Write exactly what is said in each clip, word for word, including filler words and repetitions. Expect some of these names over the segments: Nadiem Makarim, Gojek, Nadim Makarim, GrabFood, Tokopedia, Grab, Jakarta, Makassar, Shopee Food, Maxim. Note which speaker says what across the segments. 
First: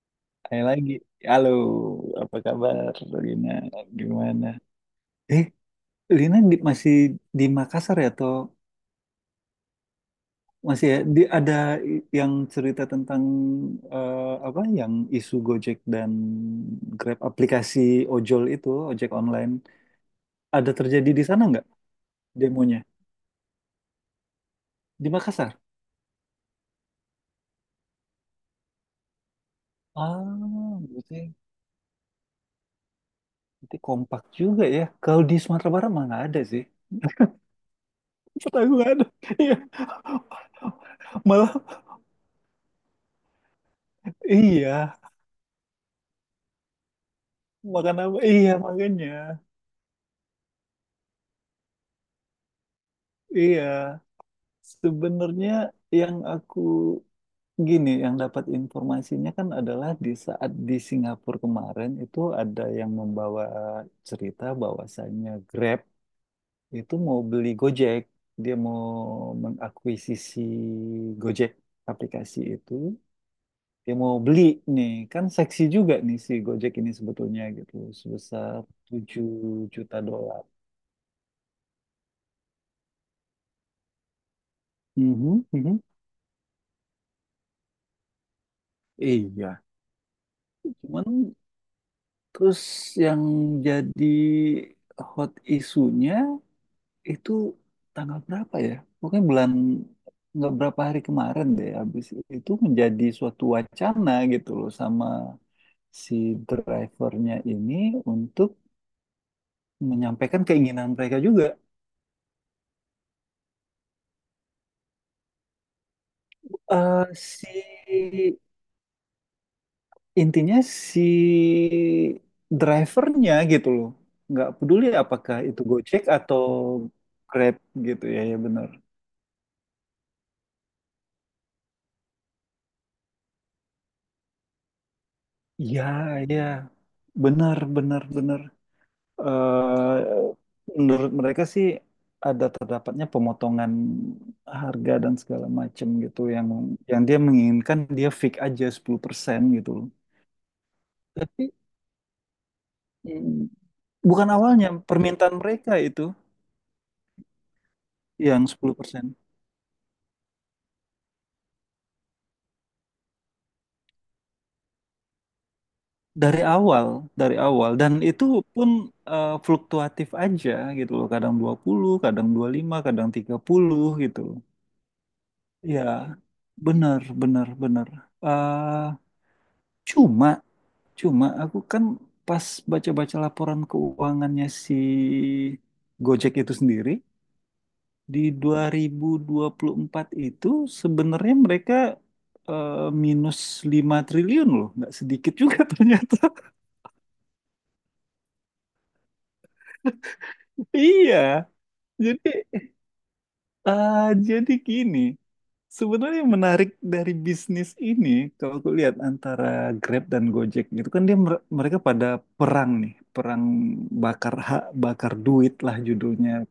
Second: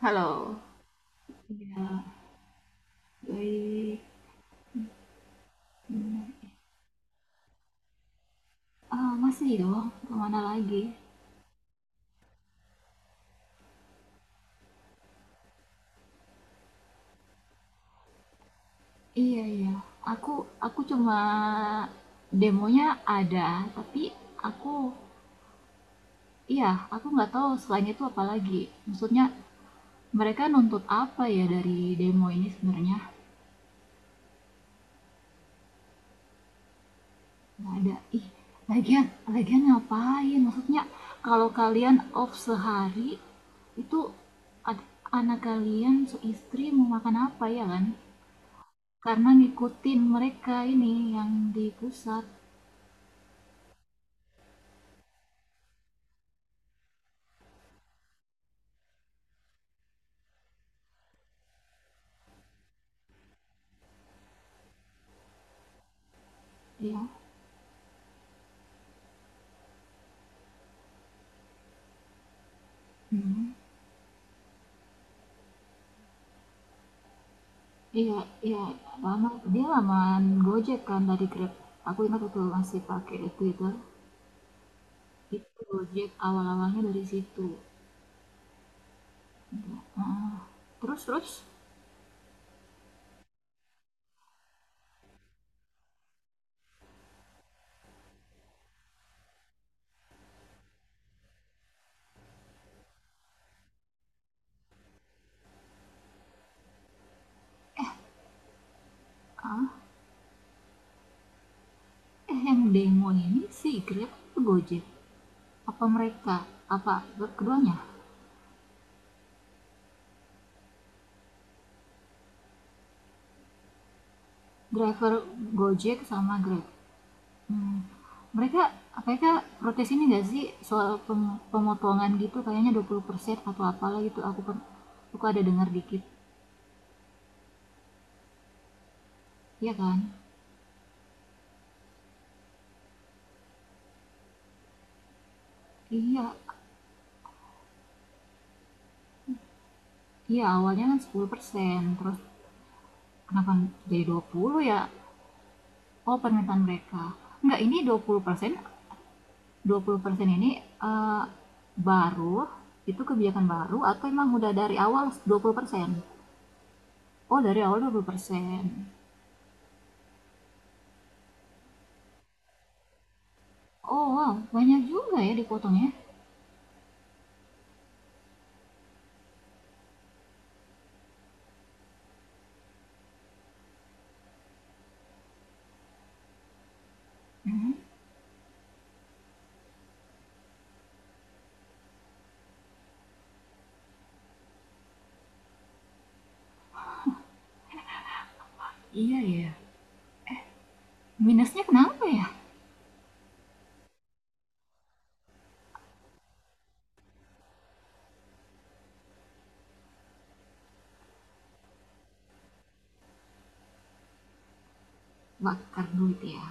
Speaker 1: Halo.
Speaker 2: Hai lagi. Halo,
Speaker 1: Iya,
Speaker 2: apa kabar Lina?
Speaker 1: baik.
Speaker 2: Gimana? Eh,
Speaker 1: Hmm.
Speaker 2: Lina di- masih di Makassar ya atau
Speaker 1: Ah, masih dong. Kemana lagi?
Speaker 2: masih ya? Di, ada i- yang cerita tentang eh, apa yang isu Gojek dan Grab aplikasi ojol itu, ojek
Speaker 1: Iya,
Speaker 2: online.
Speaker 1: iya. Aku
Speaker 2: Ada
Speaker 1: aku
Speaker 2: terjadi
Speaker 1: cuma
Speaker 2: di sana nggak demonya?
Speaker 1: demonya ada, tapi aku,
Speaker 2: Di Makassar?
Speaker 1: iya, aku nggak tahu selain itu apa lagi. Maksudnya mereka
Speaker 2: Ah,
Speaker 1: nuntut apa
Speaker 2: berarti,
Speaker 1: ya dari demo ini sebenarnya?
Speaker 2: berarti kompak juga ya. Kalau di Sumatera Barat mah nggak ada sih.
Speaker 1: Nggak ada. Ih,
Speaker 2: Kota gue nggak
Speaker 1: lagian
Speaker 2: ada. Iya,
Speaker 1: lagian ngapain? Maksudnya kalau
Speaker 2: malah
Speaker 1: kalian off sehari itu
Speaker 2: iya.
Speaker 1: ad- anak kalian istri mau makan apa ya kan?
Speaker 2: Makan apa? Iya, makanya.
Speaker 1: Karena ngikutin mereka ini yang di pusat,
Speaker 2: Iya. Sebenarnya yang aku gini, yang dapat informasinya kan adalah di saat di Singapura kemarin itu ada yang membawa cerita bahwasannya Grab itu
Speaker 1: ya.
Speaker 2: mau beli Gojek. Dia mau mengakuisisi Gojek aplikasi itu.
Speaker 1: Hmm.
Speaker 2: Dia mau beli nih, kan seksi juga nih si Gojek ini sebetulnya gitu,
Speaker 1: Iya,
Speaker 2: sebesar
Speaker 1: iya, lama
Speaker 2: tujuh
Speaker 1: dia
Speaker 2: juta
Speaker 1: lamaan
Speaker 2: dolar.
Speaker 1: Gojek kan dari Grab, aku ingat waktu masih pakai Twitter
Speaker 2: Mhm,
Speaker 1: itu
Speaker 2: mhm.
Speaker 1: Gojek awal-awalnya dari situ.
Speaker 2: Iya,
Speaker 1: Heeh. terus
Speaker 2: cuman
Speaker 1: terus
Speaker 2: terus yang jadi hot isunya itu tanggal berapa ya? Pokoknya bulan nggak berapa hari kemarin deh. Habis itu menjadi suatu wacana gitu loh sama si drivernya ini untuk
Speaker 1: ah,
Speaker 2: menyampaikan keinginan mereka juga.
Speaker 1: eh, yang demo ini si Grab atau Gojek, apa mereka, apa
Speaker 2: Eh si
Speaker 1: keduanya?
Speaker 2: intinya si drivernya gitu loh. Nggak peduli
Speaker 1: Driver
Speaker 2: apakah itu
Speaker 1: Gojek
Speaker 2: Gojek
Speaker 1: sama
Speaker 2: atau
Speaker 1: Grab.
Speaker 2: Grab
Speaker 1: Mmm,
Speaker 2: gitu ya, ya
Speaker 1: mereka
Speaker 2: benar.
Speaker 1: mereka protes ini nggak sih soal pem pemotongan gitu, kayaknya dua puluh persen atau apalah gitu, aku per aku ada dengar
Speaker 2: Iya,
Speaker 1: dikit,
Speaker 2: iya. Benar, benar, benar.
Speaker 1: iya
Speaker 2: Eh,
Speaker 1: kan?
Speaker 2: menurut mereka sih ada terdapatnya pemotongan harga dan segala macam gitu
Speaker 1: Iya,
Speaker 2: yang yang dia menginginkan dia fix aja sepuluh persen gitu loh.
Speaker 1: iya, awalnya kan sepuluh
Speaker 2: Tapi
Speaker 1: persen terus
Speaker 2: mm,
Speaker 1: kenapa jadi dua
Speaker 2: bukan
Speaker 1: puluh
Speaker 2: awalnya
Speaker 1: ya?
Speaker 2: permintaan mereka itu
Speaker 1: Oh, permintaan mereka. Nggak, ini dua dua puluh
Speaker 2: yang
Speaker 1: persen
Speaker 2: sepuluh persen.
Speaker 1: dua puluh persen ini, eee, baru itu kebijakan baru atau emang udah dari awal dua puluh persen?
Speaker 2: Dari awal, dari
Speaker 1: Oh, dari
Speaker 2: awal
Speaker 1: awal dua
Speaker 2: dan
Speaker 1: puluh
Speaker 2: itu
Speaker 1: persen
Speaker 2: pun eh, fluktuatif aja gitu loh. Kadang dua puluh, kadang dua puluh lima, kadang tiga puluh
Speaker 1: Oh
Speaker 2: gitu.
Speaker 1: wow, banyak juga ya
Speaker 2: Iya,
Speaker 1: dipotongnya.
Speaker 2: benar, benar, benar. Eh, cuma, cuma aku kan pas baca-baca laporan keuangannya si Gojek itu sendiri,
Speaker 1: Mhm,
Speaker 2: di dua dua ribu dua puluh empat itu sebenarnya mereka eh, minus lima triliun loh, nggak sedikit juga ternyata.
Speaker 1: iya ya.
Speaker 2: Iya,
Speaker 1: Minusnya kenapa ya?
Speaker 2: jadi, eh, jadi gini. Sebenarnya yang menarik dari bisnis ini, kalau aku lihat antara Grab dan Gojek gitu kan dia mer- mereka pada perang nih, perang bakar hak, bakar duit lah
Speaker 1: Bakar duit
Speaker 2: judulnya.
Speaker 1: ya.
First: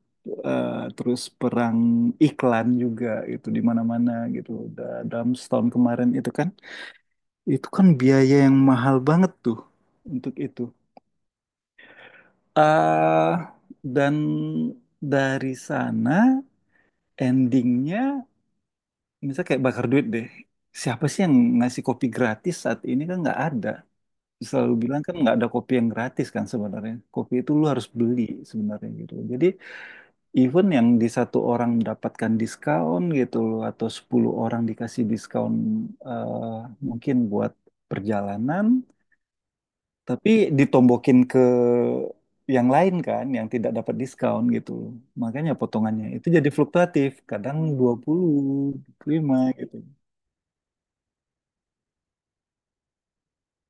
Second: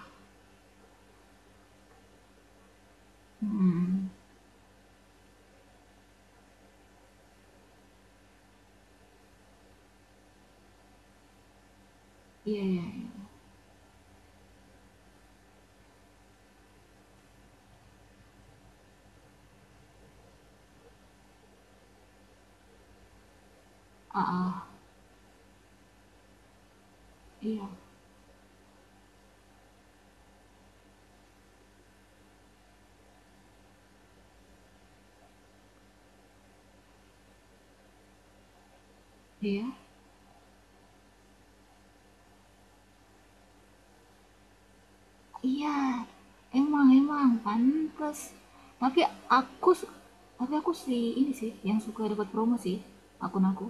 Speaker 2: Eh, terus perang iklan juga gitu di
Speaker 1: Hmm.
Speaker 2: mana-mana gitu. Da- Dalam setahun kemarin itu kan, itu kan biaya yang mahal banget tuh untuk itu.
Speaker 1: Iya, iya, iya.
Speaker 2: Ah, dan dari sana endingnya. Misalnya kayak bakar duit deh. Siapa sih yang ngasih kopi gratis saat ini kan nggak ada.
Speaker 1: Ah,
Speaker 2: Selalu
Speaker 1: ah.
Speaker 2: bilang kan nggak ada kopi yang gratis kan sebenarnya. Kopi itu lu
Speaker 1: Iya,
Speaker 2: harus beli sebenarnya gitu. Jadi even yang di satu orang mendapatkan diskon gitu loh atau sepuluh orang dikasih diskon eh, mungkin buat perjalanan,
Speaker 1: iya,
Speaker 2: tapi ditombokin ke yang lain kan yang tidak dapat diskon gitu loh. Makanya
Speaker 1: iya,
Speaker 2: potongannya itu jadi
Speaker 1: emang
Speaker 2: fluktuatif,
Speaker 1: emang
Speaker 2: kadang dua
Speaker 1: pantas,
Speaker 2: puluh
Speaker 1: tapi
Speaker 2: lima
Speaker 1: aku
Speaker 2: gitu.
Speaker 1: tapi aku sih, ini sih yang suka dapat promo sih, akun aku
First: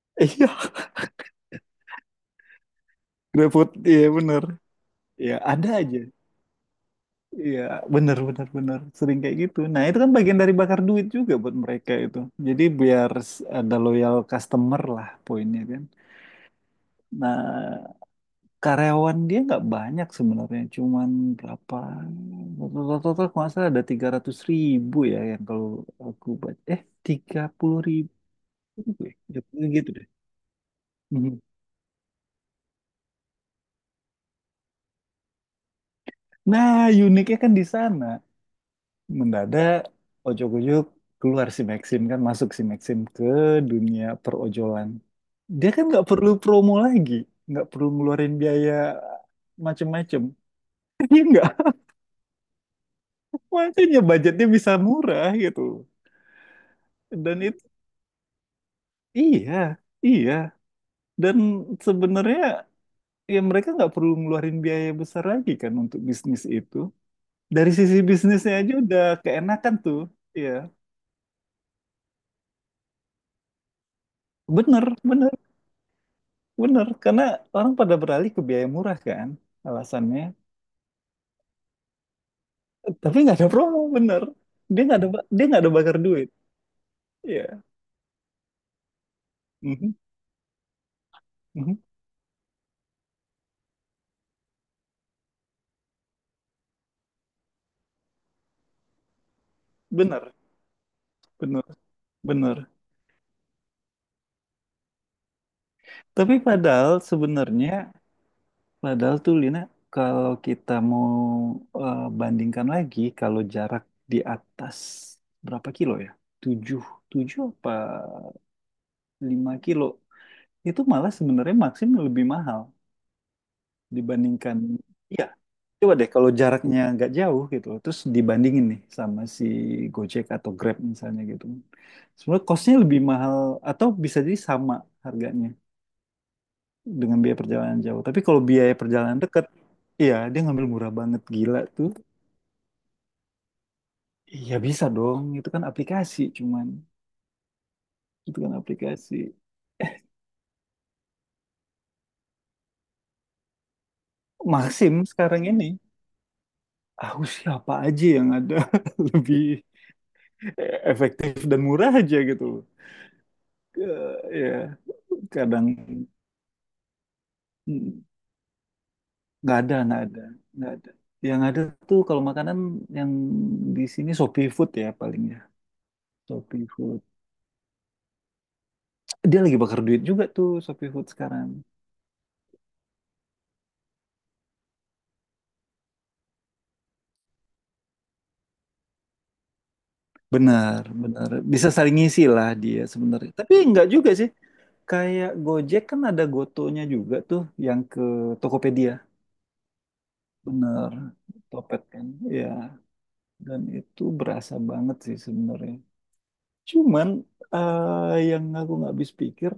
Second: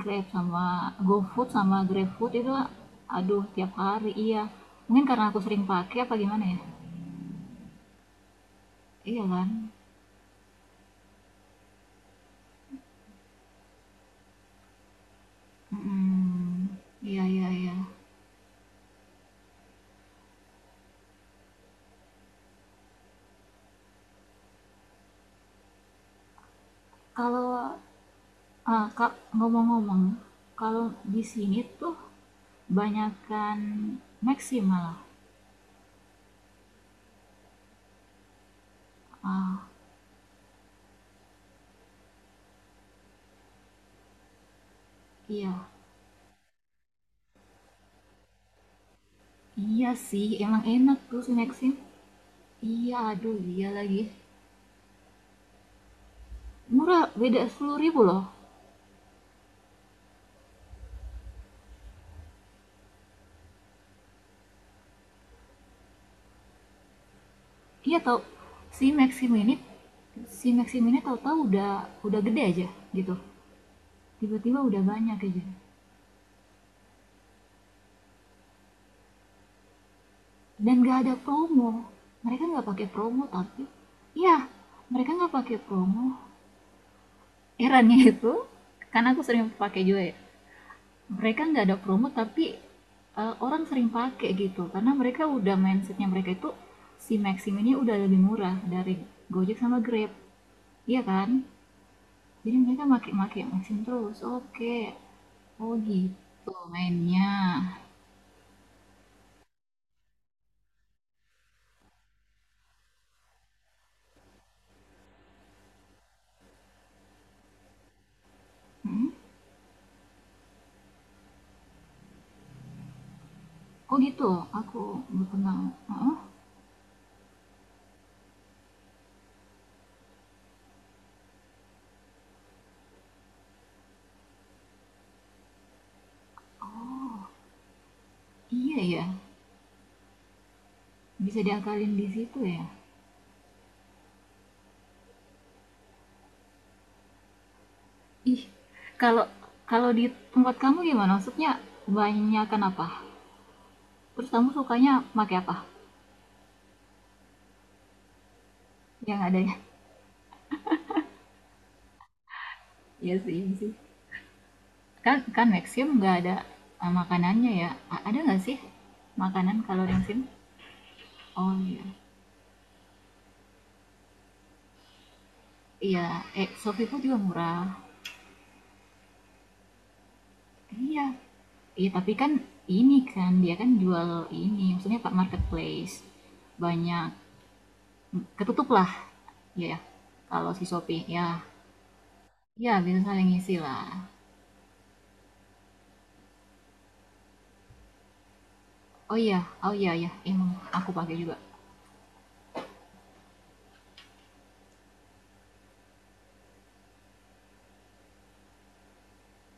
Speaker 1: Grab sama
Speaker 2: Iya,
Speaker 1: GoFood sama GrabFood itu, aduh
Speaker 2: GrabFood,
Speaker 1: tiap
Speaker 2: iya
Speaker 1: hari, iya,
Speaker 2: bener.
Speaker 1: mungkin karena
Speaker 2: Ya
Speaker 1: aku sering
Speaker 2: ada
Speaker 1: pakai
Speaker 2: aja.
Speaker 1: apa gimana ya,
Speaker 2: Iya bener bener bener. Sering
Speaker 1: iya
Speaker 2: kayak
Speaker 1: kan?
Speaker 2: gitu. Nah itu kan bagian dari bakar duit juga buat mereka itu. Jadi biar s- ada loyal customer lah poinnya kan.
Speaker 1: Mm, iya, iya, iya,
Speaker 2: Nah karyawan dia nggak banyak sebenarnya. Cuman berapa? Total-total kalau nggak salah ada tiga ratus ribu ya yang kalau aku baca. Eh tiga
Speaker 1: kalau
Speaker 2: puluh ribu
Speaker 1: Eee, Kak,
Speaker 2: ya. Ya, gitu
Speaker 1: ngomong-ngomong,
Speaker 2: deh.
Speaker 1: kalau di
Speaker 2: Mhm.
Speaker 1: sini tuh banyakan Maxim malah.
Speaker 2: Nah uniknya kan di sana.
Speaker 1: Eee,
Speaker 2: Mendadak ojok-ojok keluar si Maxim kan masuk si Maxim ke dunia perojolan,
Speaker 1: iya.
Speaker 2: dia kan nggak perlu promo lagi, nggak perlu ngeluarin biaya
Speaker 1: Iya
Speaker 2: macem-macem,
Speaker 1: sih, emang enak tuh
Speaker 2: iya
Speaker 1: si
Speaker 2: nggak?
Speaker 1: Maxim. Iya, aduh, iya
Speaker 2: Makanya
Speaker 1: lagi.
Speaker 2: budgetnya bisa murah gitu
Speaker 1: Murah,
Speaker 2: dan
Speaker 1: beda
Speaker 2: itu,
Speaker 1: sepuluh ribu loh.
Speaker 2: iya iya, dan sebenarnya ya mereka nggak perlu ngeluarin biaya besar lagi kan untuk bisnis itu. Dari sisi
Speaker 1: Iya tau,
Speaker 2: bisnisnya aja
Speaker 1: si
Speaker 2: udah
Speaker 1: Maxim ini
Speaker 2: keenakan tuh,
Speaker 1: si
Speaker 2: iya.
Speaker 1: Maxim ini tahu-tahu udah udah gede aja gitu, tiba-tiba udah
Speaker 2: Bener
Speaker 1: banyak
Speaker 2: bener
Speaker 1: aja,
Speaker 2: bener, karena orang pada beralih ke biaya murah kan alasannya.
Speaker 1: dan gak ada promo. Mereka nggak pakai
Speaker 2: Tapi
Speaker 1: promo
Speaker 2: nggak ada
Speaker 1: tapi,
Speaker 2: promo, bener.
Speaker 1: iya,
Speaker 2: Dia nggak ada
Speaker 1: mereka
Speaker 2: ba-
Speaker 1: nggak
Speaker 2: dia
Speaker 1: pakai
Speaker 2: nggak ada bakar
Speaker 1: promo,
Speaker 2: duit. Iya.
Speaker 1: herannya, itu karena aku sering pakai
Speaker 2: Mhm,
Speaker 1: juga ya, mereka nggak
Speaker 2: mhm.
Speaker 1: ada promo tapi, eh, orang sering pakai gitu karena mereka udah mindsetnya, mereka itu si Maxim ini udah lebih murah dari Gojek sama Grab,
Speaker 2: Bener,
Speaker 1: iya kan,
Speaker 2: bener,
Speaker 1: jadi
Speaker 2: bener.
Speaker 1: mereka make-make Maxim terus, oke, oh
Speaker 2: Tapi
Speaker 1: gitu
Speaker 2: padahal
Speaker 1: mainnya.
Speaker 2: sebenarnya, padahal tuh Lina, kalau kita mau eh, bandingkan lagi, kalau jarak di atas berapa kilo ya? Tujuh, tujuh apa
Speaker 1: Hmm?
Speaker 2: lima kilo. Itu malah sebenarnya maksimum lebih mahal
Speaker 1: Oh gitu,
Speaker 2: dibandingkan,
Speaker 1: aku
Speaker 2: iya.
Speaker 1: berkenal,
Speaker 2: Coba deh
Speaker 1: oh,
Speaker 2: kalau jaraknya nggak jauh gitu loh, terus dibandingin nih sama si Gojek atau Grab misalnya gitu. Sebenarnya costnya lebih mahal atau bisa jadi sama harganya dengan
Speaker 1: oh
Speaker 2: biaya perjalanan jauh. Tapi kalau biaya
Speaker 1: iya ya,
Speaker 2: perjalanan dekat, iya dia ngambil murah banget
Speaker 1: bisa
Speaker 2: gila tuh.
Speaker 1: diakalin di situ ya.
Speaker 2: Iya bisa dong, itu kan aplikasi cuman itu
Speaker 1: Ih,
Speaker 2: kan aplikasi.
Speaker 1: kalau kalau di tempat kamu gimana? Maksudnya kebanyakan apa? Terus kamu sukanya
Speaker 2: Maxim
Speaker 1: pakai
Speaker 2: sekarang
Speaker 1: apa?
Speaker 2: ini, aku siapa aja yang ada
Speaker 1: Yang ada
Speaker 2: lebih
Speaker 1: ya?
Speaker 2: efektif dan murah aja gitu.
Speaker 1: Iya sih, iya sih.
Speaker 2: Eh, Ya
Speaker 1: Kan kan
Speaker 2: kadang
Speaker 1: Maxim nggak ada, eh, makanannya ya?
Speaker 2: hmm.
Speaker 1: A- ada nggak sih makanan
Speaker 2: nggak ada,
Speaker 1: kalau
Speaker 2: nggak
Speaker 1: Maxim?
Speaker 2: ada, nggak ada, yang
Speaker 1: Oh
Speaker 2: ada
Speaker 1: iya,
Speaker 2: tuh kalau makanan yang di sini Shopee Food ya paling ya.
Speaker 1: iya. Eh,
Speaker 2: Shopee
Speaker 1: Shopee
Speaker 2: Food
Speaker 1: Food juga murah.
Speaker 2: dia lagi bakar duit juga tuh, Shopee
Speaker 1: Iya,
Speaker 2: Food sekarang.
Speaker 1: iya. Tapi kan ini kan dia kan jual ini, maksudnya pak marketplace, banyak ketutup lah, ya. Ya. Kalau si
Speaker 2: Benar
Speaker 1: Shopee
Speaker 2: benar
Speaker 1: ya,
Speaker 2: bisa saling ngisi lah
Speaker 1: ya
Speaker 2: dia
Speaker 1: bisa saling
Speaker 2: sebenarnya tapi
Speaker 1: ngisi lah.
Speaker 2: nggak juga sih, kayak Gojek kan ada Gotonya juga tuh yang ke Tokopedia,
Speaker 1: Oh iya, oh iya ya emang, aku
Speaker 2: benar.
Speaker 1: pakai juga.
Speaker 2: Topet kan, ya, dan itu berasa banget sih sebenarnya, cuman eh, yang aku nggak habis pikir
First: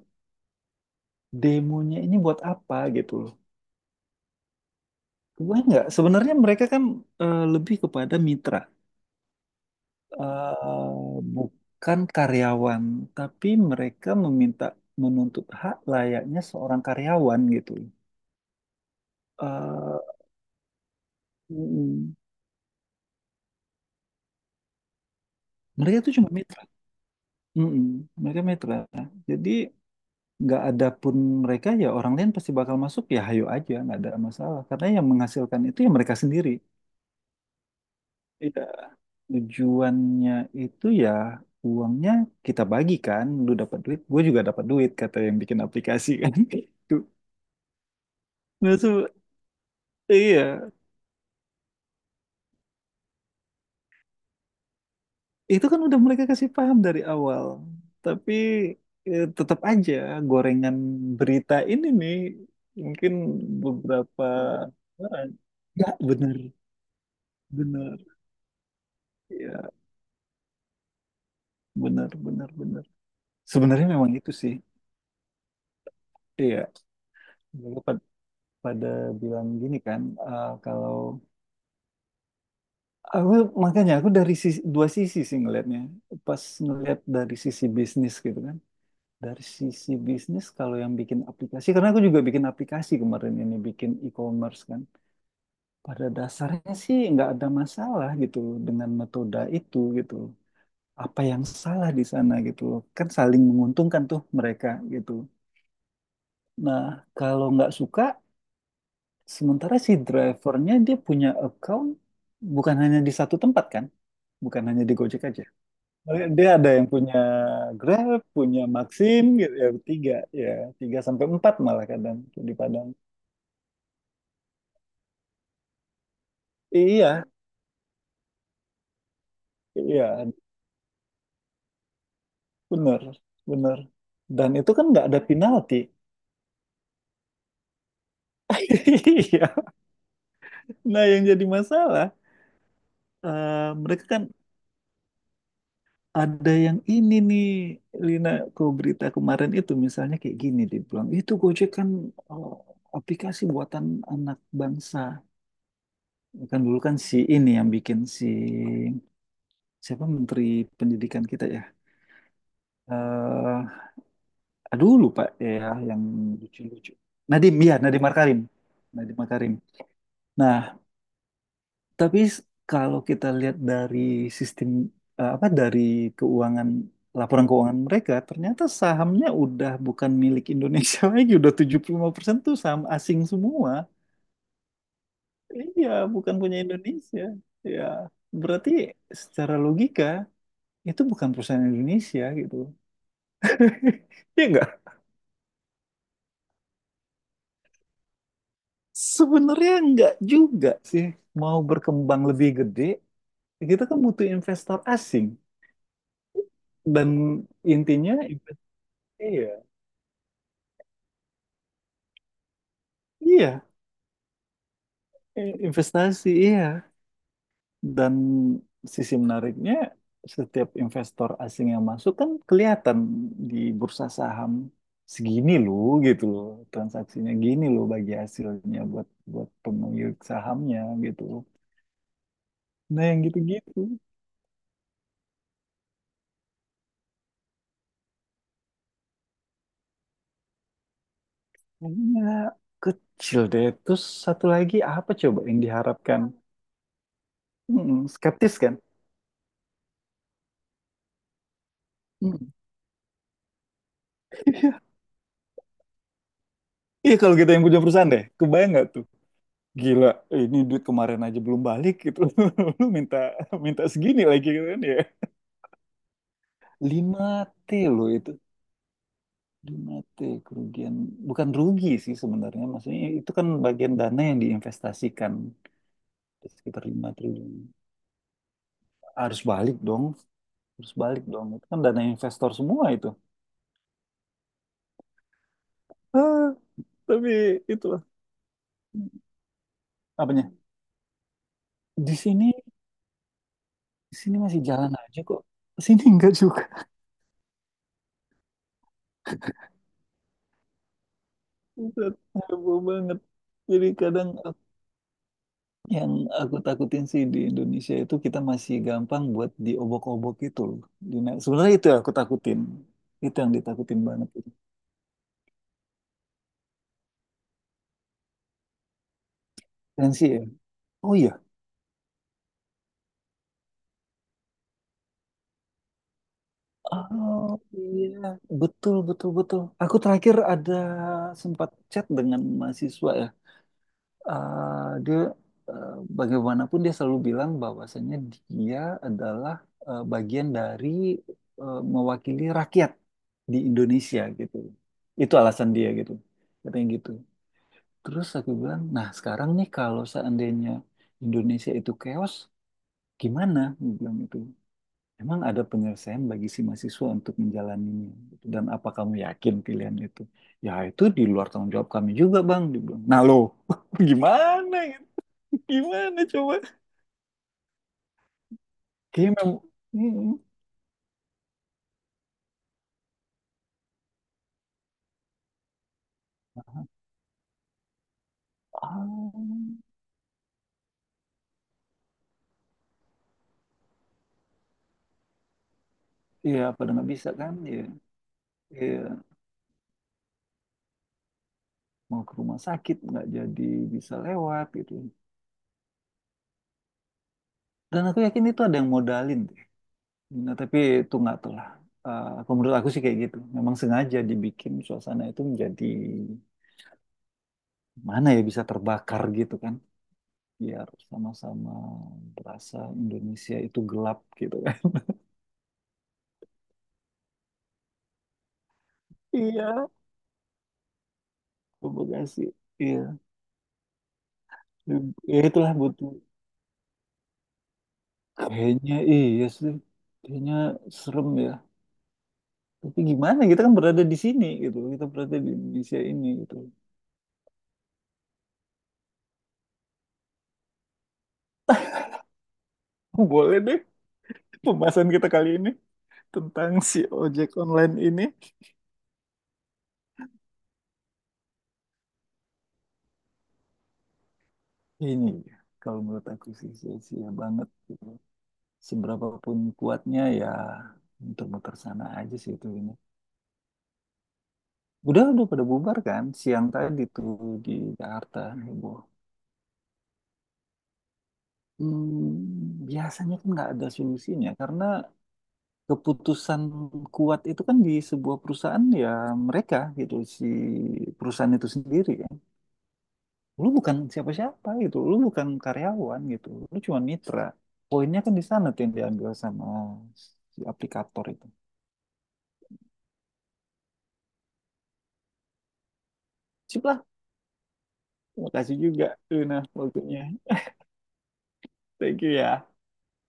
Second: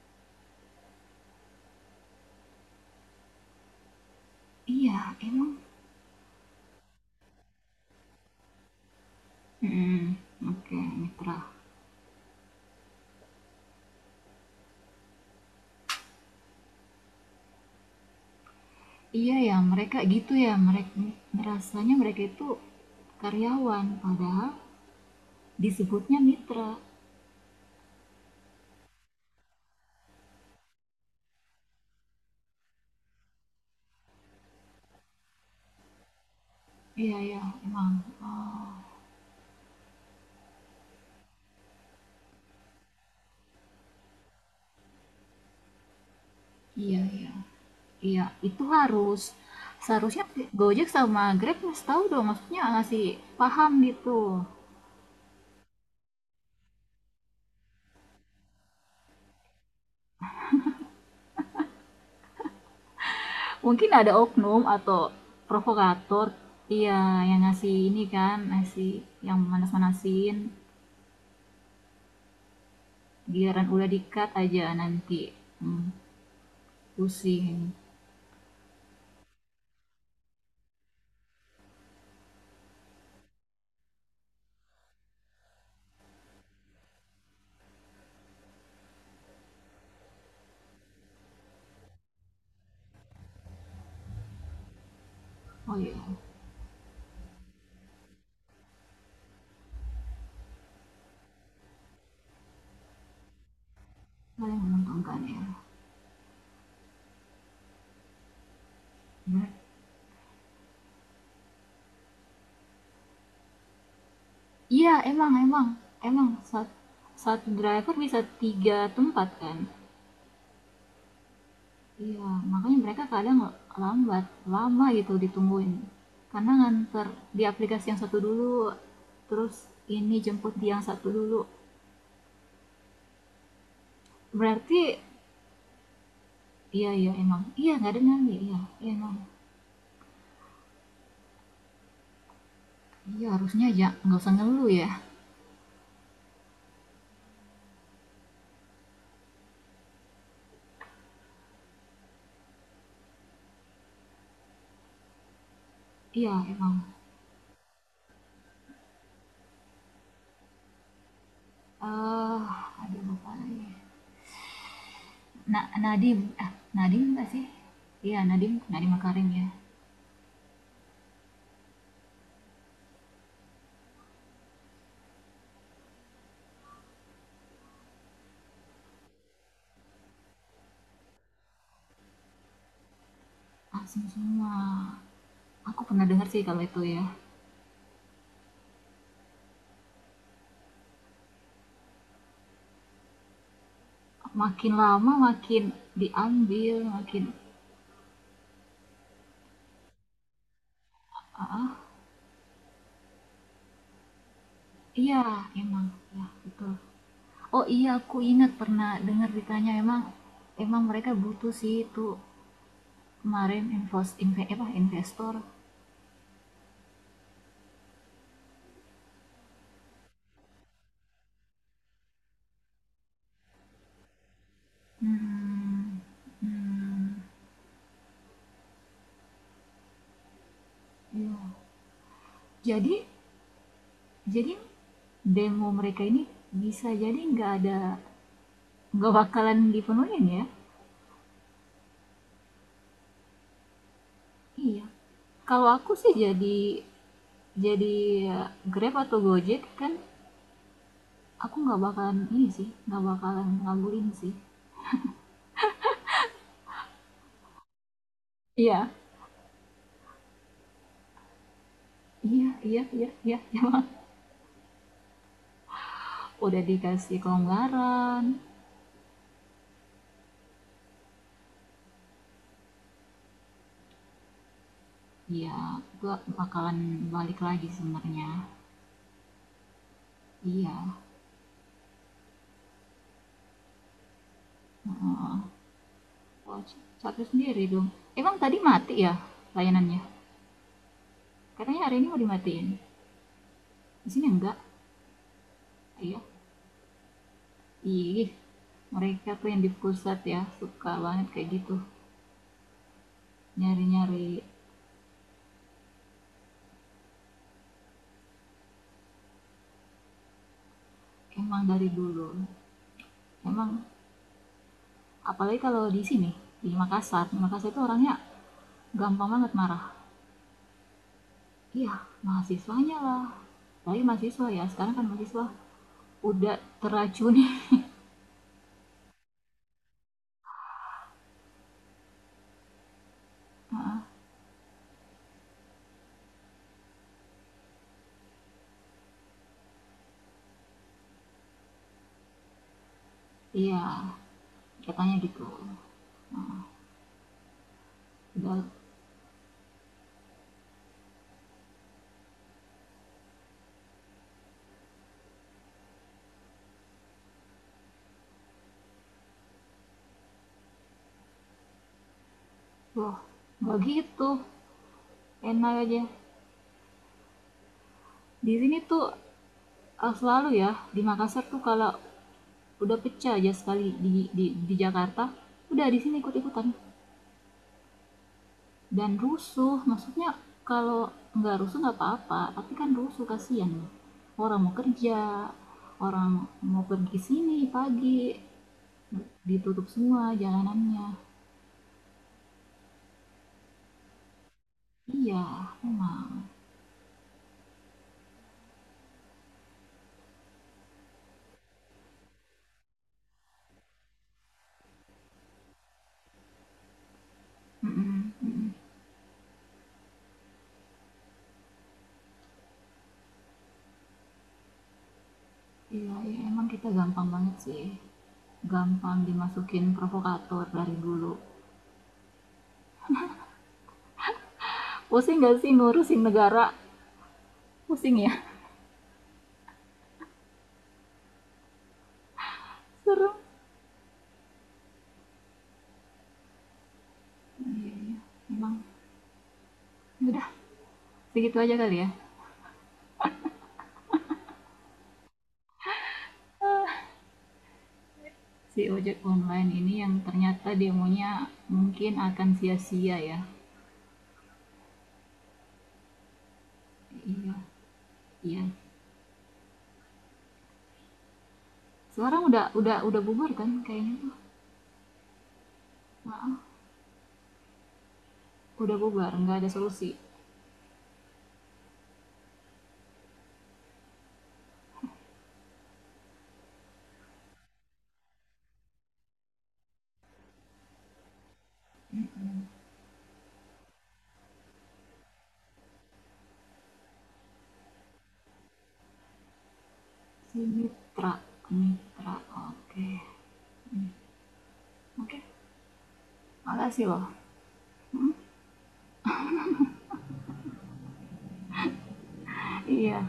Speaker 2: demonya ini buat apa gitu loh.
Speaker 1: Iya,
Speaker 2: Gue
Speaker 1: emang.
Speaker 2: nggak. Sebenarnya mereka kan eh, lebih kepada mitra,
Speaker 1: Mm, oke,
Speaker 2: eh,
Speaker 1: mitra.
Speaker 2: bukan karyawan. Tapi mereka meminta menuntut hak layaknya seorang karyawan gitu.
Speaker 1: Iya ya, mereka
Speaker 2: Eh,
Speaker 1: gitu ya, mereka merasanya
Speaker 2: mm
Speaker 1: mereka itu karyawan, padahal
Speaker 2: mereka itu
Speaker 1: disebutnya
Speaker 2: cuma mitra.
Speaker 1: mitra.
Speaker 2: Mm-mm. Mereka mitra. Jadi nggak ada pun mereka ya orang lain pasti bakal masuk ya hayo aja nggak ada masalah karena yang menghasilkan itu ya mereka sendiri.
Speaker 1: Iya ya, emang.
Speaker 2: Iya,
Speaker 1: Oh,
Speaker 2: tujuannya itu ya uangnya kita bagi kan, lu dapat duit gue juga dapat duit, kata yang bikin aplikasi kan. Itu
Speaker 1: iya, iya. Iya, itu
Speaker 2: maksud,
Speaker 1: harus seharusnya
Speaker 2: iya,
Speaker 1: Gojek sama Grab harus tahu dong, maksudnya ngasih paham gitu.
Speaker 2: itu kan udah mereka kasih paham dari awal tapi eh, tetap aja gorengan berita ini nih mungkin
Speaker 1: Mungkin ada
Speaker 2: beberapa
Speaker 1: oknum atau
Speaker 2: orang, ya
Speaker 1: provokator.
Speaker 2: bener
Speaker 1: Iya, yang ngasih
Speaker 2: bener,
Speaker 1: ini kan, ngasih yang
Speaker 2: ya
Speaker 1: manas-manasin.
Speaker 2: bener bener bener,
Speaker 1: Biaran udah
Speaker 2: sebenarnya memang
Speaker 1: dikat
Speaker 2: itu sih,
Speaker 1: aja nanti. hmm,
Speaker 2: iya.
Speaker 1: Pusing.
Speaker 2: Mereka pad- pada bilang gini kan, eh, kalau aku, makanya aku dari sisi, dua sisi sih ngelihatnya. Pas ngelihat dari sisi bisnis gitu kan. Dari sisi bisnis kalau yang bikin aplikasi, karena aku juga bikin aplikasi kemarin ini, bikin e-commerce kan.
Speaker 1: Oh iya.
Speaker 2: Pada dasarnya sih nggak ada masalah gitu loh dengan metode itu gitu loh. Apa yang salah di sana gitu loh. Kan saling menguntungkan tuh
Speaker 1: Kalian
Speaker 2: mereka gitu.
Speaker 1: menguntungkan ya.
Speaker 2: Nah, kalau nggak suka,
Speaker 1: Nah,
Speaker 2: sementara si drivernya dia punya account bukan hanya di satu tempat kan. Bukan hanya
Speaker 1: iya
Speaker 2: di Gojek
Speaker 1: emang
Speaker 2: aja.
Speaker 1: emang emang,
Speaker 2: Mereka- Dia ada
Speaker 1: sat-
Speaker 2: yang punya
Speaker 1: satu driver bisa
Speaker 2: Grab, punya
Speaker 1: tiga
Speaker 2: Maxim
Speaker 1: tempat
Speaker 2: gitu
Speaker 1: kan,
Speaker 2: ya, tiga, ya tiga sampai empat malah kadang
Speaker 1: iya
Speaker 2: tuh di
Speaker 1: makanya
Speaker 2: Padang.
Speaker 1: mereka kadang lambat, lama gitu ditungguin karena nganter
Speaker 2: Iya
Speaker 1: di aplikasi yang satu dulu, terus ini
Speaker 2: iya
Speaker 1: jemput di yang satu dulu.
Speaker 2: bener bener. Dan itu kan
Speaker 1: Berarti,
Speaker 2: nggak ada penalti.
Speaker 1: iya, iya, emang, iya nggak ada nyali, iya, iya, emang,
Speaker 2: Iya. Nah yang jadi masalah
Speaker 1: iya harusnya
Speaker 2: eh,
Speaker 1: aja
Speaker 2: mereka
Speaker 1: nggak
Speaker 2: kan
Speaker 1: usah ngeluh ya,
Speaker 2: ada yang ini nih Lina, kau berita kemarin itu misalnya kayak gini dia bilang itu Gojek kan eh, aplikasi buatan anak bangsa.
Speaker 1: iya
Speaker 2: Kan
Speaker 1: emang.
Speaker 2: dulu kan si ini yang bikin, si siapa Menteri Pendidikan kita ya,
Speaker 1: Eee, aduh lupa lagi.
Speaker 2: eh aduh lupa ya,
Speaker 1: Na
Speaker 2: yang
Speaker 1: Nadiem, ah,
Speaker 2: lucu-lucu.
Speaker 1: Nadiem nggak sih?
Speaker 2: Nadim, ya Nadim
Speaker 1: Iya,
Speaker 2: Makarim.
Speaker 1: Nadiem Nadiem
Speaker 2: Nadim
Speaker 1: Makarim ya.
Speaker 2: Makarim. Nah, tapi s- kalau kita lihat dari sistem, eh, apa dari keuangan, laporan keuangan mereka, ternyata sahamnya udah bukan milik Indonesia lagi, udah tujuh puluh lima persen tuh saham asing semua.
Speaker 1: Asing semua. Aku
Speaker 2: Iya,
Speaker 1: pernah dengar
Speaker 2: bukan
Speaker 1: sih
Speaker 2: punya
Speaker 1: kalau itu ya.
Speaker 2: Indonesia. Ya, berarti secara logika itu bukan perusahaan Indonesia gitu. Iya
Speaker 1: Makin
Speaker 2: nggak?
Speaker 1: lama makin diambil, makin,
Speaker 2: Sebenarnya enggak juga sih. Mau
Speaker 1: ah
Speaker 2: berkembang lebih gede, kita kan butuh investor
Speaker 1: iya
Speaker 2: asing.
Speaker 1: emang, ya betul.
Speaker 2: Dan
Speaker 1: Oh iya,
Speaker 2: intinya
Speaker 1: aku ingat
Speaker 2: investasi
Speaker 1: pernah dengar
Speaker 2: ya,
Speaker 1: ditanya, emang emang mereka butuh sih itu,
Speaker 2: iya,
Speaker 1: kemarin invest inve apa, investor.
Speaker 2: i- investasi iya. Dan sisi menariknya setiap investor asing yang masuk kan kelihatan di bursa saham segini loh
Speaker 1: Hmm.
Speaker 2: gitu loh,
Speaker 1: Mmm,
Speaker 2: transaksinya gini loh, bagi hasilnya buat buat pemilik sahamnya gitu
Speaker 1: iya.
Speaker 2: loh. Nah
Speaker 1: Jadi
Speaker 2: yang gitu-gitu.
Speaker 1: Jadi demo mereka ini bisa jadi nggak ada, nggak bakalan dipenuhin ya?
Speaker 2: Iya, kecil deh. Terus satu lagi
Speaker 1: Iya.
Speaker 2: apa coba yang
Speaker 1: Kalau aku sih
Speaker 2: diharapkan?
Speaker 1: jadi jadi
Speaker 2: Mm-mm,
Speaker 1: ya,
Speaker 2: skeptis kan?
Speaker 1: Grab atau Gojek kan aku nggak bakalan
Speaker 2: Mm.
Speaker 1: ini sih, nggak bakalan ngabulin sih.
Speaker 2: Iya kalau kita yang punya perusahaan deh, kebayang nggak
Speaker 1: Iya,
Speaker 2: tuh? Gila, ini duit kemarin aja belum balik gitu.
Speaker 1: iya, iya,
Speaker 2: Lu
Speaker 1: iya,
Speaker 2: minta
Speaker 1: iya,
Speaker 2: minta
Speaker 1: emang.
Speaker 2: segini lagi gitu kan ya.
Speaker 1: Udah dikasih
Speaker 2: Lima t loh itu.
Speaker 1: kelonggaran.
Speaker 2: Lima t kerugian. Bukan rugi sih sebenarnya. Maksudnya itu kan bagian dana yang diinvestasikan.
Speaker 1: Iya, gua bakalan
Speaker 2: Sekitar lima
Speaker 1: balik
Speaker 2: triliun.
Speaker 1: lagi sebenarnya.
Speaker 2: Harus balik dong. Harus
Speaker 1: Iya.
Speaker 2: balik dong. Itu kan dana investor semua itu.
Speaker 1: Heeh.
Speaker 2: Ah,
Speaker 1: Wah, capek
Speaker 2: tapi
Speaker 1: sendiri dong.
Speaker 2: itulah.
Speaker 1: Emang tadi mati ya layanannya?
Speaker 2: Apanya?
Speaker 1: Katanya hari ini mau
Speaker 2: Di sini,
Speaker 1: dimatiin. Di
Speaker 2: di
Speaker 1: sini
Speaker 2: sini
Speaker 1: enggak.
Speaker 2: masih jalan aja kok. Sini
Speaker 1: Iya.
Speaker 2: enggak juga.
Speaker 1: Ih, mereka tuh yang di pusat ya, suka banget kayak gitu.
Speaker 2: Buset, heboh banget. Jadi
Speaker 1: Nyari-nyari,
Speaker 2: kadang aku- yang aku takutin sih di Indonesia itu kita masih gampang buat diobok-obok itu loh. Di- nah,
Speaker 1: emang
Speaker 2: sebenarnya itu
Speaker 1: dari
Speaker 2: yang aku
Speaker 1: dulu.
Speaker 2: takutin. Itu yang
Speaker 1: Emang
Speaker 2: ditakutin banget.
Speaker 1: apalagi kalau di sini, di Makassar. Di Makassar itu orangnya gampang banget marah.
Speaker 2: Tensi ya. Oh iya.
Speaker 1: Iya, mahasiswanya lah. Apalagi mahasiswa ya, sekarang kan mahasiswa udah teracuni.
Speaker 2: Oh iya, betul betul betul. Aku terakhir ada sempat chat dengan mahasiswa ya.
Speaker 1: Heeh.
Speaker 2: eh, dia eh, bagaimanapun dia selalu bilang bahwasanya dia adalah eh, bagian dari eh, mewakili rakyat di
Speaker 1: Iya,
Speaker 2: Indonesia gitu.
Speaker 1: katanya
Speaker 2: Itu
Speaker 1: gitu.
Speaker 2: alasan dia gitu. Katanya gitu. Terus aku
Speaker 1: Udah,
Speaker 2: bilang, nah sekarang nih kalau seandainya Indonesia itu chaos, gimana? Dia bilang itu. Emang ada penyelesaian bagi si mahasiswa untuk menjalaninya? Gitu. Dan apa kamu yakin pilihan itu? Ya itu di luar tanggung jawab kami juga bang. Dia bilang,
Speaker 1: wah,
Speaker 2: nah loh.
Speaker 1: nggak gitu.
Speaker 2: Gimana? Gitu?
Speaker 1: Enak aja.
Speaker 2: Gimana coba?
Speaker 1: Di sini tuh,
Speaker 2: Kayaknya memang
Speaker 1: eh,
Speaker 2: hmm,
Speaker 1: selalu ya di Makassar tuh kalau udah pecah aja sekali di di, di Jakarta, udah di sini ikut-ikutan dan
Speaker 2: ah,
Speaker 1: rusuh, maksudnya kalau nggak rusuh nggak apa-apa tapi kan rusuh kasihan, orang mau kerja, orang
Speaker 2: ya
Speaker 1: mau
Speaker 2: pada nggak
Speaker 1: pergi
Speaker 2: bisa kan
Speaker 1: sini
Speaker 2: ya,
Speaker 1: pagi
Speaker 2: ya
Speaker 1: ditutup semua jalanannya,
Speaker 2: mau ke rumah sakit nggak jadi bisa lewat gitu.
Speaker 1: iya memang.
Speaker 2: Dan aku yakin itu ada yang modalin deh. Nah, tapi itu nggak tahu lah. Eh, Kalau menurut aku sih kayak gitu. Memang sengaja dibikin suasana itu menjadi mana
Speaker 1: Mm-mm,
Speaker 2: ya bisa
Speaker 1: mm-mm.
Speaker 2: terbakar gitu kan. Biar sama-sama berasa Indonesia itu gelap gitu kan.
Speaker 1: Iya, iya, emang kita gampang banget sih, gampang
Speaker 2: Iya.
Speaker 1: dimasukin provokator dari dulu.
Speaker 2: Terima kasih. Iya, ya
Speaker 1: Pusing gak sih
Speaker 2: itulah butuh.
Speaker 1: ngurusin negara, pusing ya,
Speaker 2: Kayaknya iya sih. Kayaknya serem ya. Tapi
Speaker 1: serem.
Speaker 2: gimana kita kan berada di sini gitu. Kita berada di Indonesia ini gitu.
Speaker 1: Iya, iya. Emang. Udah, segitu aja kali ya.
Speaker 2: Boleh deh pembahasan kita kali ini tentang si ojek online ini.
Speaker 1: Si ojek online ini yang ternyata demonya mungkin akan sia-sia ya.
Speaker 2: Ini ya, kalau menurut aku sih sia-sia
Speaker 1: Iya,
Speaker 2: banget.
Speaker 1: iya.
Speaker 2: Seberapa pun kuatnya ya muter-muter sana aja
Speaker 1: Sekarang
Speaker 2: sih
Speaker 1: udah
Speaker 2: itu ini.
Speaker 1: udah udah bubar kan kayaknya tuh.
Speaker 2: Udah udah pada bubar kan
Speaker 1: Maaf,
Speaker 2: siang tadi tuh di Jakarta
Speaker 1: udah
Speaker 2: heboh.
Speaker 1: bubar, nggak ada solusi.
Speaker 2: Hmm, biasanya kan nggak ada solusinya karena keputusan kuat itu kan di sebuah perusahaan ya mereka gitu, si perusahaan itu sendiri kan, lu bukan siapa-siapa gitu, lu bukan karyawan gitu, lu cuma mitra, poinnya kan di sana tuh yang diambil sama
Speaker 1: Si
Speaker 2: si aplikator
Speaker 1: mitra,
Speaker 2: itu.
Speaker 1: mitra. Oke. Oke.
Speaker 2: Sip lah,
Speaker 1: Makasih loh.
Speaker 2: terima kasih juga Luna waktunya, thank you ya.
Speaker 1: Iya.